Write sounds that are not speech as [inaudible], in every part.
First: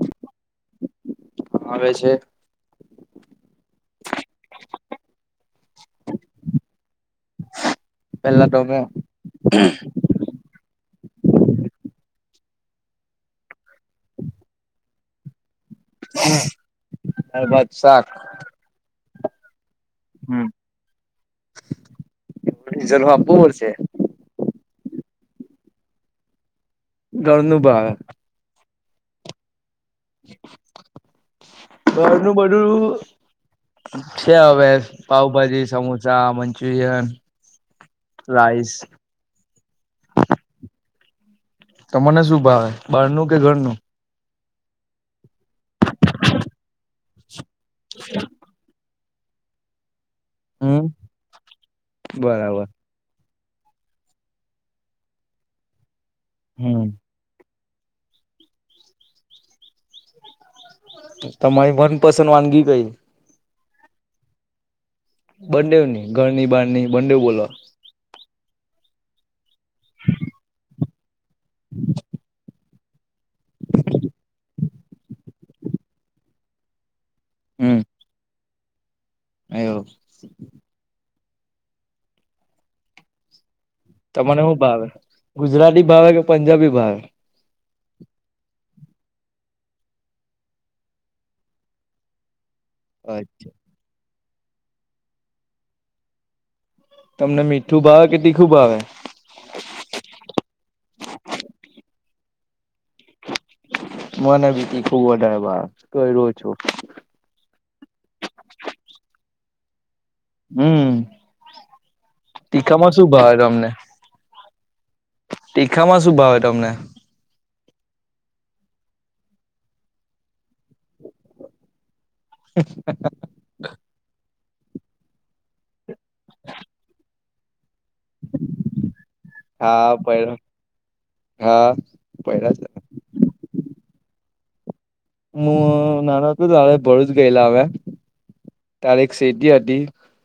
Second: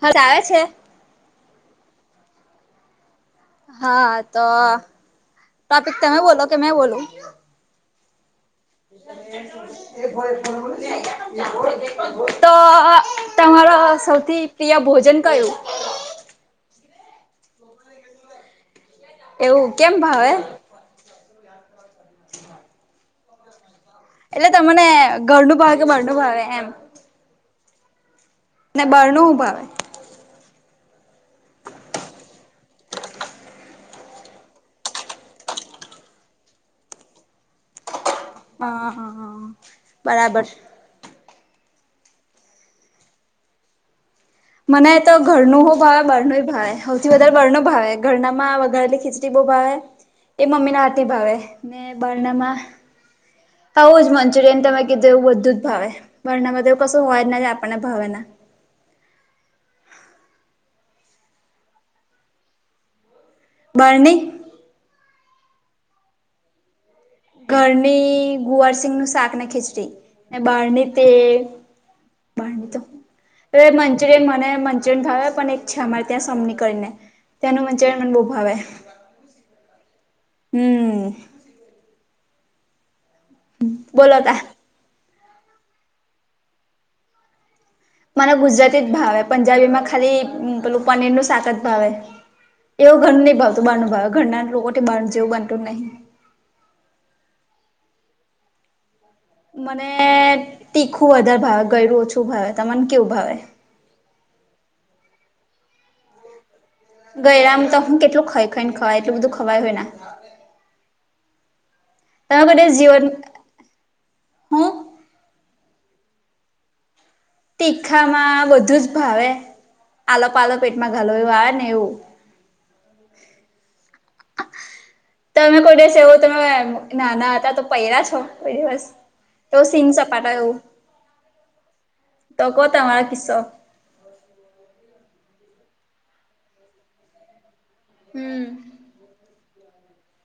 હ ચાવે છે? આવે છે. હા ત ટોપિક તમે બોલો કે મેં બોલુ? પેલા તમે [inaudible] તો તમારા સૌથી પ્રિય ભોજન કયું? દાળભાત શાક એવું કેમ ભાવે? હ [unintelligible] પડશે એટલે તમને ઘરનું ભાવે કે બારનું ભાવે એમ ધરનુ ભાવે ને બારનુ હુ ભાવે ઘરનું બધું છે, હવે પાઉભાજી, સમોસા, મંચુરિયન રાઈસ હા હા હા બરાબર તમને શું ભાવે બહાર નું કે ઘરનું? મને તો ઘરનુ હો ભાવે બારનુય ભાવે હોવથી વધારે બારનું ભાવે ઘરનામાં વગારે લ ખી બો ભાવે એ મમ્મી હમ ના હાતી ભાવે ને બરાબર બરનામાં આવું જ મંચુરિયન તમે કીધું એવું બધું જ ભાવે વર્ણમાં તો એવુ હમ કશું હોય જ આપણને ભાવેને તમારી મન પસન વાનગી કઈ? બારની? બંનેવની ઘરની બહારની બંનેવ બોલો ઘરની ગુવારસિંગનું શાક ને ખીચડી ને બહારની તે બહારની તો તો મંચુરિયન મને મંચુરિયન ભાવે પણ એક છે, અમારે ત્યાં સમની કરીને તેનું મનચુરીયન મને બો ભાવે એવુ હમ. હમમ. તમને હુ ભાવે ગુજરાતી ભાવે કે પંજાબી ભાવે? મને ગુજરાતી જ ભાવે પંજાબીમાં ખાલી પેલું પનીર નું શાક જ ભાવે એવ ઘર ની અચ્છા ભાવતુ બાર ભાવ ઘરના લોકોતી બાર જેવું બનતું નહીં તમને મીઠું ભાવે કે તીખું ભાવે? મને તીખું વધારે ભાવે ગયરું ઓછું ભાવે તમને કેવું ભાવે? મને તીખુ ખુબ વધારે ભા [unintelligible] ગયરામ તો હું કેટલું ખાઈ ખાઈ ને ખવાય એટલું બધું ખવાય હોય ના હમ તમે કદાચ તીખામાં જીવન શું ભાવે તમને? હું તીખામાં શું ભાવે તમને? તીખામાં બધું જ ભાવે આલો પાલ પેટમાં ઘાલ એવું આવે ને એવું [inaudible] તમે કોઈ દિવસે એવો તમે ના ના હતા તો પયરા છો કોઈ દિવસ તો સીન હા પ સપાટ એવું હા તો પલા કો તમાર કિસ્સો હું નાના હતું તયારે ભરૂચ જ ગયેલા હવે હમમ. તારે એક સીટી હતી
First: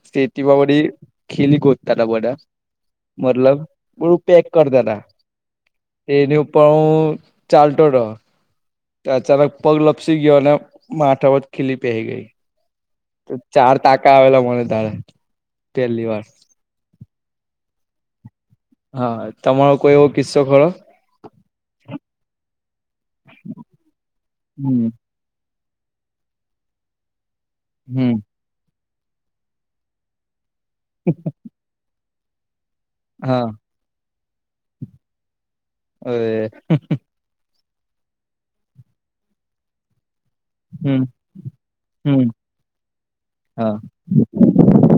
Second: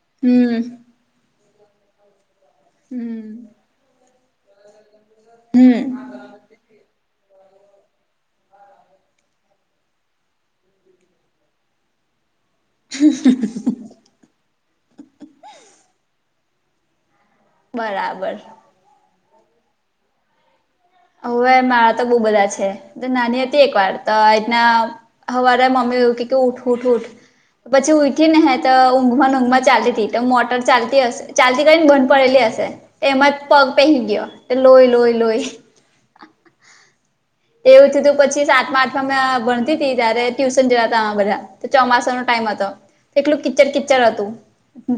સટીમાંપડી ખીલી ગોતાતા બધા હમ મતલબ હું પેક કરતા હતા હમ્મ એની ઉપર હું ચાલતો ર? અચાનક પગ લપસી ગયો અને મા આઠ વત ખીલી પહેરી ગઈ. તો ચાર તાકા આવેલા મને તારે પહેલી વાર. બરાબર. હા તમારો કોઈ એવો કિસ્સો ખરોો. હવે મારા તો બહુ બધા છે નાની હતી એક વાર તો એના. હમ હવારા મમ્ી એવું કે ઉઠ ઉઠ ઉઠ પછી હમ ઉઊઠી ને હે. ઊંઘમાં ઊંઘમાં ચાલતી તો મોટર ચાલતી હશે ચાલતી કરી ને બંધ પડેલી હશે. એમાં હા પગ પહેહી કઓ તે લઈ લઈ લઈ. હવે. એવું થીું પછી સાતમાં આઠમા મેં ભણતી તી ત્યારે. ટ્યુશન જયા હમ હતા બધા ચોમાસા હમ નો ટાઈમ હતો તો એટલું કિચર હા કિચર હતું.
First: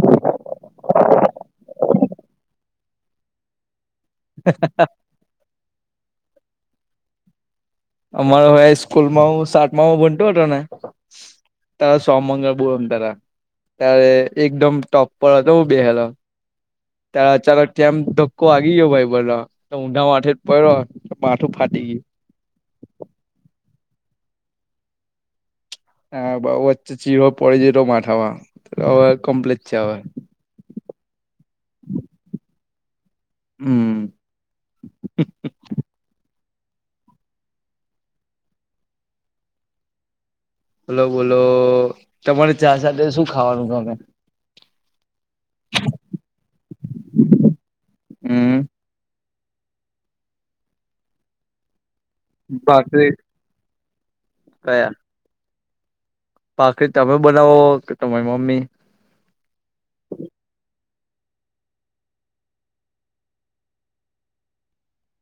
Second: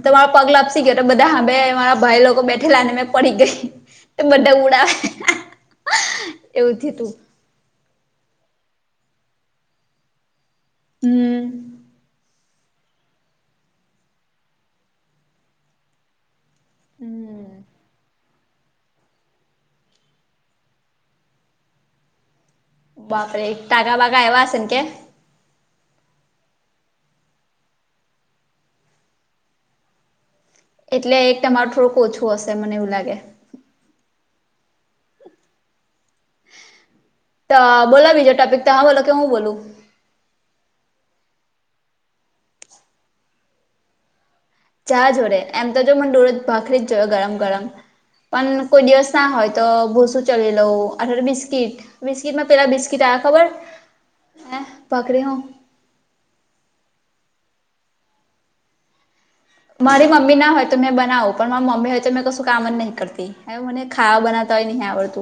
તમારો પગલા આપસી ગયો બધા હંભ મારા ભાઈ લોકો બેઠેલા ને મેં પડી ગઈ. બધા ઉડાવે એવું થ તું. અમારો હવે સ્કૂલ માં હું સાતમામાં બનતોું હતો ને. હમ તાર સોમંગળ બોલોમ તા ત્યારે એકદમ ટપપર તો બેહેલ. ચાલો હમ કેમ તો. કો આગી ગયો ભાઈ ભલો તો ઊંડા માથેે જ પડ્યો પાઠું ફાટી ગયું. બાપરે એક ટાગા બાગા એવા હશે કે. હા બાુ વચ્ચે ચીરો પડીે જ માથામાંવે કમ્પ્લેટ છે. એટલે એક તમારું થોડુંક ઓછું હશે મને એવું લાગે. હમ્મ તો બોલા બીજો ટોપિક તો હા બોલો કે હું બોલું. બોલો બોલો તમારે ચા સાથે શું ખાવાનું છે, અમે. ચાહ જોડે એમ તો જો મને ડોડ ભાખરી જ જોવે ગરમ ગરમ. હમ પણ કોઈ દિવસ ના હોય તો ભોસુ ચલી લઉં અઠ બિસ્કીટ. બિસ્કીટમાં પેલા બિસ્કીટ ભાખરી આવ ખબર હ ભકરી હું. પાખડી તમે બનાવો કે તમારી મમ્મી મારી મમ્મી ના હોય તો મેં બનાવું પણ મારી મમ્મી હોય તો મેં કશું કામ જ નહીં કરતી. હ મને ખાવા બનાવતા નહી આવડતુ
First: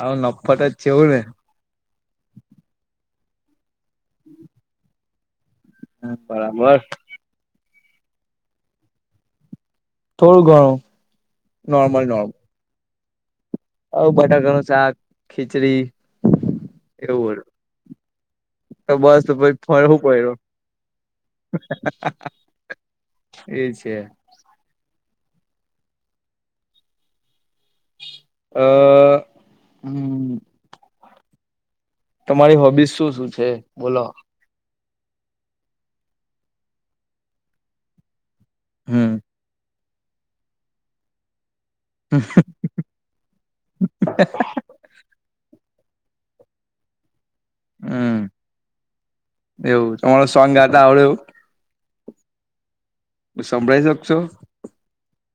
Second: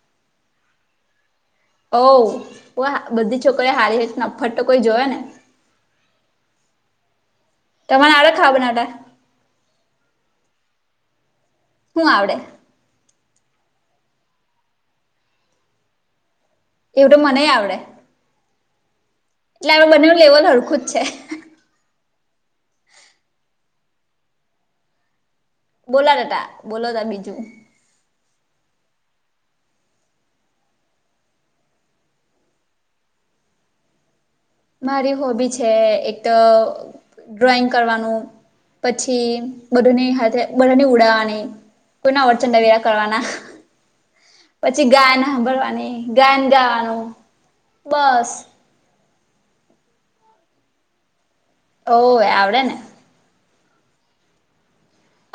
આવ નફટ જ છેવું ને ઓ બધી છોકરી હારી હ નફટ તો કોઈ જોવે ને [unintelligible] બરાબર તમારે આળ ખા બનાટા થોડું ઘણુ નોર્મલ હું નોર્મલ આવડે હવ બટાકા નું શાક ખીચડી. એવડું એવું હતું. મનેય આવડે તો બસ પ એટલે આપડે ફરવું બંનેનું પડ્યો. લેવલ હરખું જ છે [unintelligible] એ છે. બોલા બેટા બોલો ત બીજું અ હમ્મ તમારી હોબી શું શું છે, બોલો મારી હોબી છે એક તો ડ્રોઈંગ કરવાનું હમ પછી. બધુંની હાથે બધાની ઉડાાવવાની કોઈના અડચં વરા કરવાના પછી ગાયન હાભળવાની ગાયન ગાવાનું હમ બસ એવું [unintelligible] સોન્ગ ગાતા આવળેું ઓહ આવડેને હું સંભળાઈ શક છો.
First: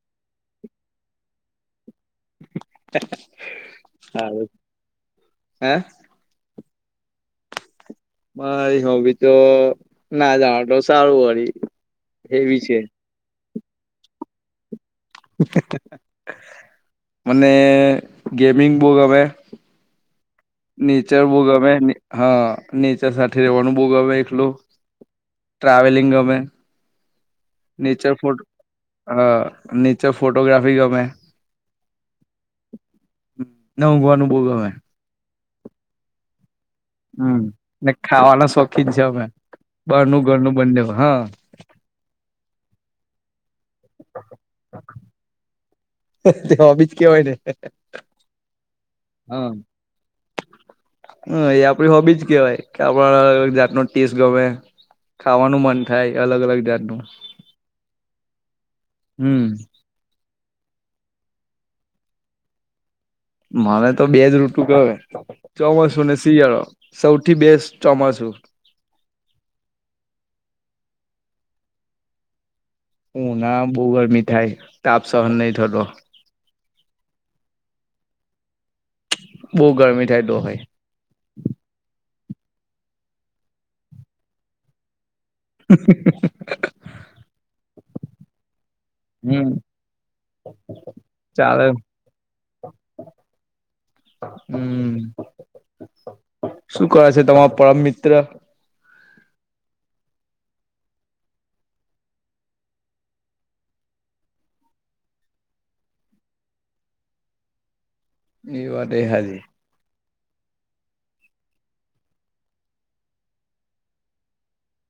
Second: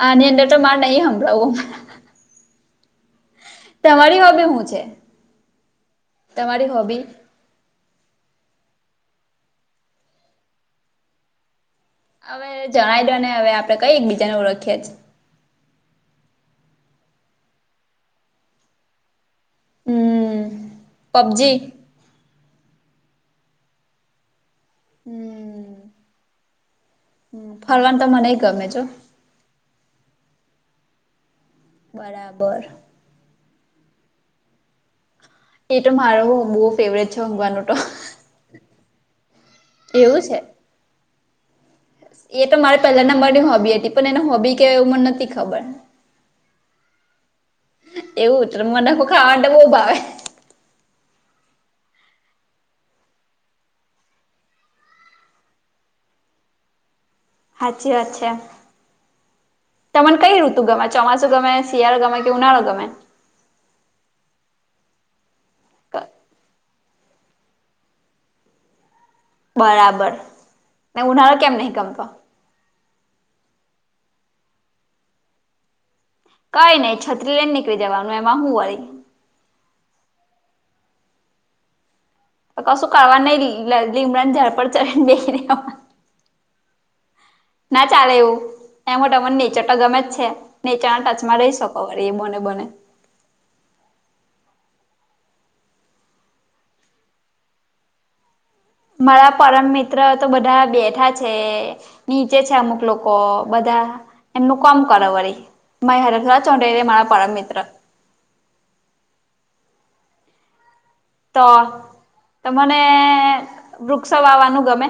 આ ની અંદર તો મારે નહી હભળાવું. [unintelligible] તમારી હોબી સારું હું છે હે તમારી હોબી મારી હોબી તો ના જણો તો સારું વળી. હવે એવી છે જણાવી દો ને હવે આપડે કઈ એક બીજાને ઓળખીએ છે. હ હ મને ગેમિંગ બોવ ગમે. હમ્મ. નેચર બોગમે હા નેચર સાથે રહેેવાનું બોગમે એકલું. ટ્રાવેલિંગ ગમે. ફરવાન તો મને ગમે છે. અ નીચે ફોટોગ્રાફી ગમે. બરાબર. ન ઊંઘવાનું બહુ ગમે. એ ત મારું હ બ હમ્મ ને ખાવાના શોખીન છે અમે, એવું બારનું છે ઘરનું બંને હા. એ તો મારે પહેલા નંબરની હોબી હતી પણ એને હોબી કેવું મને નથી ખબર. [unintelligible] તે હોબીજ કેવાય ને એવું ત ર મ નાખું ખાવા હા માટે બહુ ભાવે. હ એ આપડી હોબીજ કેવાય કે આપણા જાતનો ટેસ ગમે. ખાવાનું મન થાય અલગ અલગ જાતનું. અચ્છા અચ્છા. હમ્મ‌. તમને કઈ ઋતુ ગમે, ચોમાસું ગમે, શિયાળો ગમે, કે ઉનાળો ગમે, મને તો બે જ ઋતુ ગમે ચોમાસુ ને શિયાળો. સૌથી બેસ્ટ ચોમાસું. બરાબર ને ઉનાળો કેમ નહિ ગમતો. ઉ નાળા બહુ ગરમી થાય તાપ સહન નહી થતો. કઈ નઈ છત્રી લઈને નીકળી જવાનું એમાં હું વાળી બઉુ ગરમી થાય તો બી. કશું કરવા નઈ લીમડાન ઝાળ પડ ચઢી ને બેહી રેવાનું. હ. ના ચાલે એવું. એ માટે તમને હમ્મ. નેચર તો ગમે જ છે નેચાના ટચમાં રહી શકો અર એ બોને બને હમ. શું કરે છે તમારો પરમ મિત્ર મારા પરમ મિત્ર તો બધા બેઠા છે. નીચે છે અમુક લોકો બધા એમનું કામ કર વળી મા હરસરાજ ચૌડેલે મારા પરમ મિત્ર. એ વાત દ એ હાજી. તો તમને વૃક્ષો વાવાનું ગમે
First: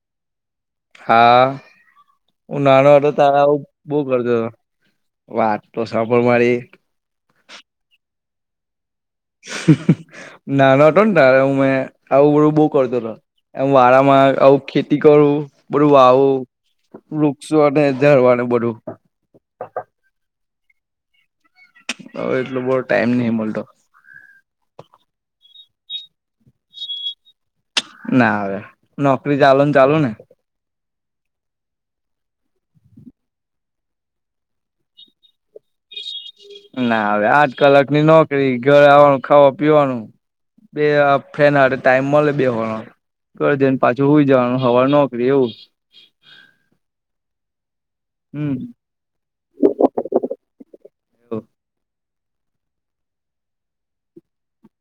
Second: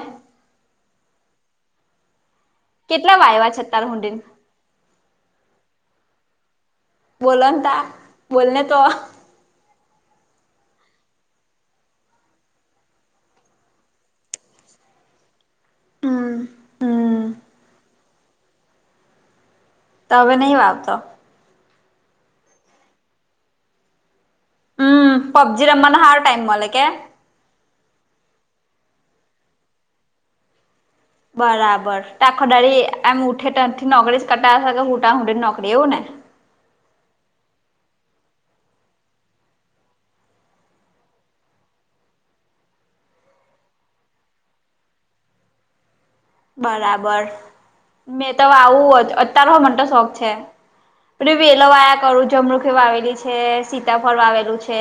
હા હું ઉનાનો વા હતો કેટલા તાર વાયવા છે આવું અત્યાર બો હુંધીન કરતો હતો. વાત તો સાંભળ મારી. બોલોન તા બોલને તો હ હ નાનો હતો ને તારે હું મેં આવું બું બહુ કરતો હતો. એ વારામાં આવું ખેતી કરું. બધુ વાવું હમ હમ વૃક્ષક્ષો અને ઝારવાનું બધું. તો હવે નહીં વાવતો હવે એટલલો બધો ટાઈમ નહિ મળતો. હમ પબ્જીિ રમવાનો હાર ટાઈમ મલલે કે ના હવે નોકરી ચાલ ને ચાલુ ને બરાબર ટાખદળ એમ ઉઠે તથી નોકરી કટાશે કે હુંટા હું નોકરી એવું ને ના હવે આઠ કલાક ની નોકરી ઘરે આવવાનું ખાવા પીવાનું. બે ફ્રેન હ ટાઈમ મળે બે હો કરજેને પાછું હોઈ જવાનું હવાળ નોકરી એવું. બરાબર મેં તો હમ આવું અતાર હો મને તો શોખ છે. વેલોવાયા કરું જમણુખ વા આવેલી છે સીતાફળ વા આવેલું છે.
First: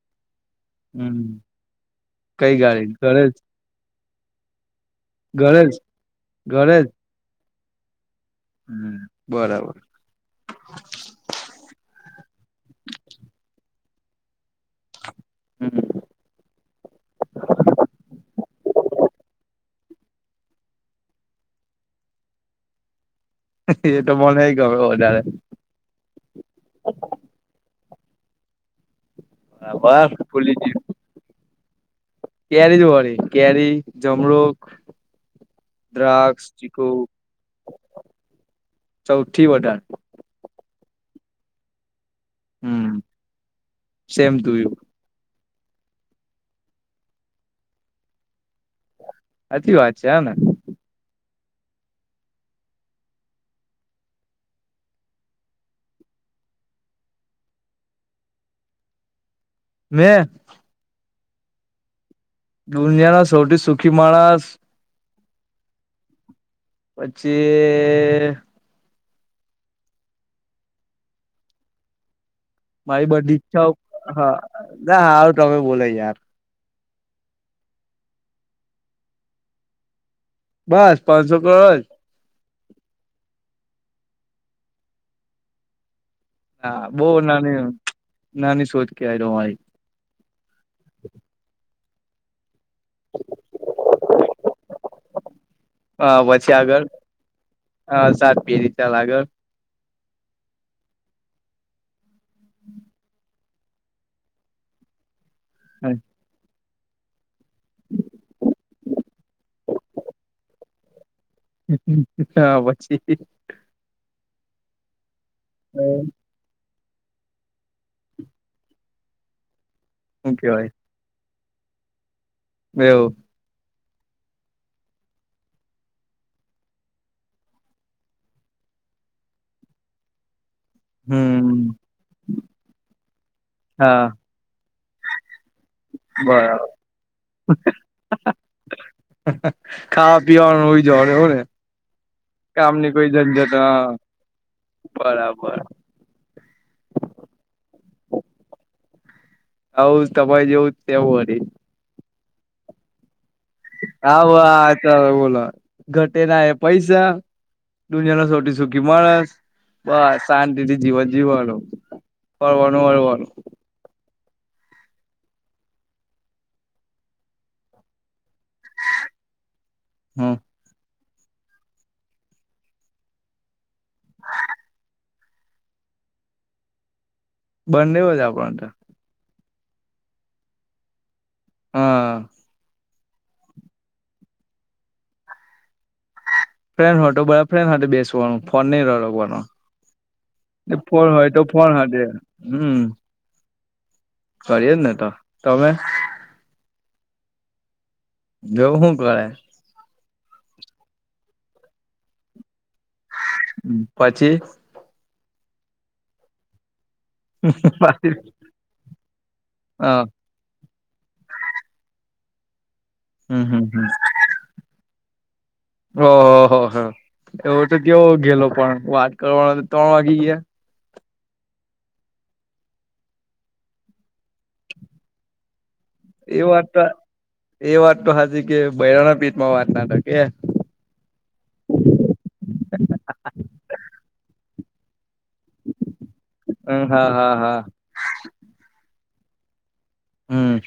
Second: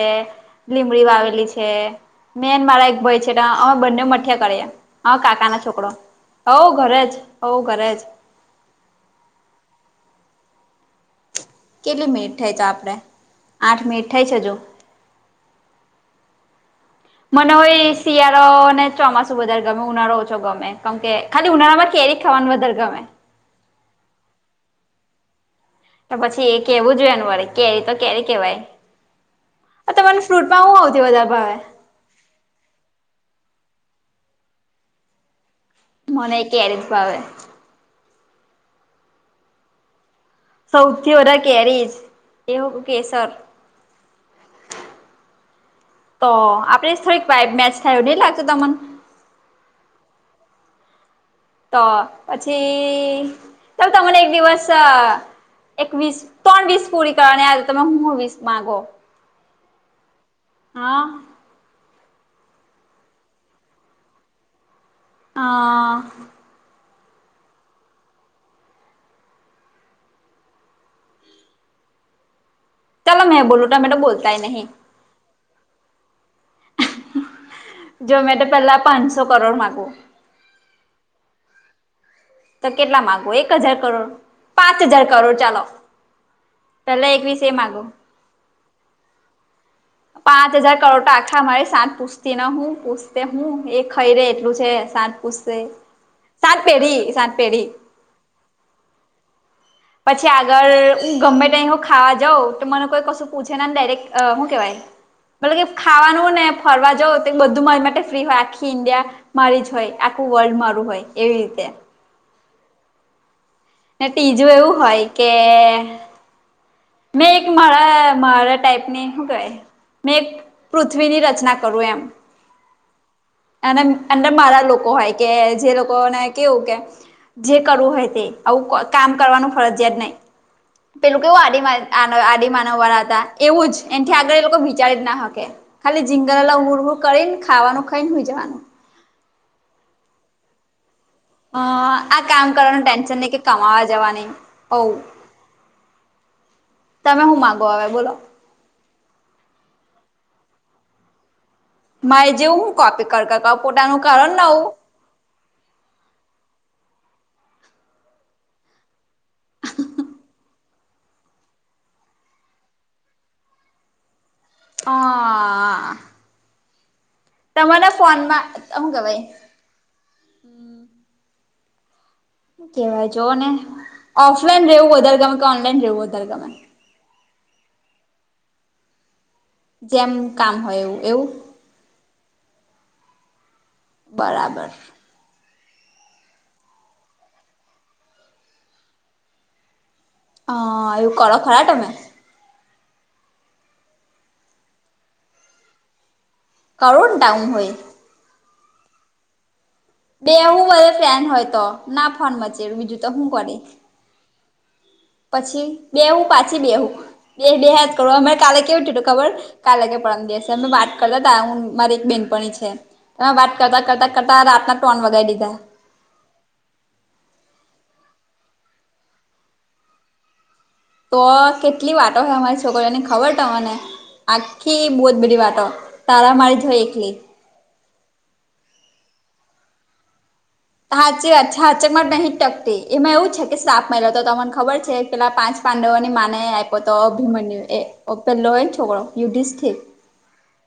લીમડી હમ વાવેલી છે કઈ મેન ગાડી મારા એક ભાઈ ઘરે છે જ અમે બંને મઠિયા કર્યા. હા કાકા ના ઘરે જ છોકરો હોવ ઘરે જ હોવ ઘરે જ હમ બરાબર કેટલી મિનિટ થાય તો આપણે આઠ મિનિટ થાય છે જો. હમ મને હોય શિયાળો અનેને ચોમાસ વધારે ગમે ઉનાળો ઓ છો ગમે કેમ કે ખાલી ઉનાળામાં કેરી ખાવાનું વધારે ગમે એ તો મને ગમે વધારે તો પછી એ કેવું જોનું અરે કેરી તો કેરી કેવાય બરાબર તમાને ભૂલી ફ્રૂટમાં હું ગયું આવ. દવા દા ભાઈ કેરી જોવાળી કેરી જમણુક મને દ્રક્ષ કેરી જ ચીો ભાવે સૌથી વધાર. સૌથી ઓધા કેરીજ એ હમ કેસર સેમ ટુ યુ તો આપડે થોડીક વા મેચ થાય ન લાગતું તમને સાચી વાત છે હ ને તો પછી ચાલ તમને એક દિવસ એક વીસ ત્રણ વીસ પૂરી કરવાની આજે તમે હું વીસ માંગો મેં હા. દુનિયાના સૌથી સુખી માણસ હ પછી. મારી ચાલો બધી મેં બોલું ઈચ્છાઓ તમે તો હ બોલતાય નહીં નાારું તમે બોલો યાર. જો મેં તો પેલા પાંચસો કરોડ માગુ બસ પાંચસો કર જ તો કેટલા મામાંગો એક હજાર કરોડ પાંચ હજાર કરોડ ચાલો. હા બહુ પલા એકવીસ એ નાની માગો? નાની સોધ કે આ રહાઈ પાંચ હજાર કરોડ તો આખા મારી સાત પુછતી ના હુ. પૂછતે હું એ ખઈ રે એટલું છે શંત પુ હા પછી સાંત આગળ પેઢી સાંત પેઢી હા સાત પી રીતે લગળ પછી આગળ હું ગમે ટાઈમ હું ખાવા જઉં તો મને કોઈ કશું પૂછે ને ડાયરેક્ટ હું કેવાય- - મતલબ કે ખાવાનું હો ને ફરવા જઉ તો બધું મારી માટે ફ્રી હોય આખી ઇન્ડિયા મારી જ હોય આખું વર્લ્ડ મારું હોય એવી રીતે- - હા પછી. ને ત્રીજું એવું હોય કે મેં એક માળા માળા ટાઈપની હું ક મેં એક હું કેવાય પૃથ પૃથ્વીની રચના કરવું એમ એવુ અને અંદર મારા લોકો હોય કે જે લોકોને કેવું કે જે કરવું હોય તે આવું કામ કરવાનું ફરજિયાત નહી. પેલું હમ એવું આ આદ માનવ વાળા હતા એવું જ હા એનાથી આગળ એ લોકો વિચારી જ ના હકે ખાલી જીંગરલા બરાબર ઉર ઉર કરી ને ખાવાનું ખાઈનેઈ જવાનું ખાવા પીવાનું હૂઇ જવાનુ એવુને? હ આ કામ કરવાનું ટેન્શન નહી કે કમાવા હા જવા નહી બઉ બરાબર તમે હું માગો આવે બોલો? આવ તમાર જેવું તેવું હોય રે મા જેવુ હું કોપી કર કર પોતાનું હ કરો ઓ ને આવું આ બોલો ઘટે જાય પૈસા? દુનિયા નુ સૌથી સુખી માણસ બસ શાંતિથી જીવન જીવાનું. પરવાનું વાળવાનું હા. તમાને ફોનમાં એમ કેવાય હા. કેવાય જો ને ઓફલાઈન રહેવું વધારે ગમે કે ઓનલાઈન રહેવું વધારે ગમે બંડે હો જા આપણ થા જેમ કામ હોય એવું એવું? હા. બરાબર. ફ્રેડ હો હતો બોઇફ્રેન્ડ સાથે બેસવાનો ફોન નહિ અડકવાનુ. હ ફોન એવું હોય કરો તો ખરા ફોન તમે હાથે હમ્મ. કરીએ જ ને તો તમે? કરુ ન ડાઉન હોય એ જો હું કરે? બે હું બધે ફેન હોય તો ના ફોન મચે બીજું તો શું કરે. પછી પછી બે હું પાછી બે હું. બે બે હજ પાટીલ કરૂ અમે કાલે કે થયું તું ખબર કાલે કે હા પરમ દિવસ અમે વાત કરતા હતા હું મારી એક બેનપણી છે. એમાં હમ વાત હમ કરતા હમ કરતા કરતા રાતના ટોન વગાડી દીધા ઓહ હો હ એવો તો કેવો ગેલો પણ વાત કરવાનો તો ત્રણ વાગી ગયા? તો કેટલી વાતો છે અમારી છોકરીઓની ખબર તમને? આખી બહુ જ બધી વાતો. તારા એ મારી વાત જોઈ તો એકલી એ વાત તો હાજી કે બયરાણા પેટમાં વાત ના ત કે હાચી હાચે માં નહિ ટકતી એમાં એવું છે કે સાપ મિલા તો તમને ખબર છે. પેલા પાંચ પાંડવોની માને આપ્યો તો હા હા હા અભિમન્યુ એ પેલોય ને છોકરો યુધિષ્ઠિર હમ્મ.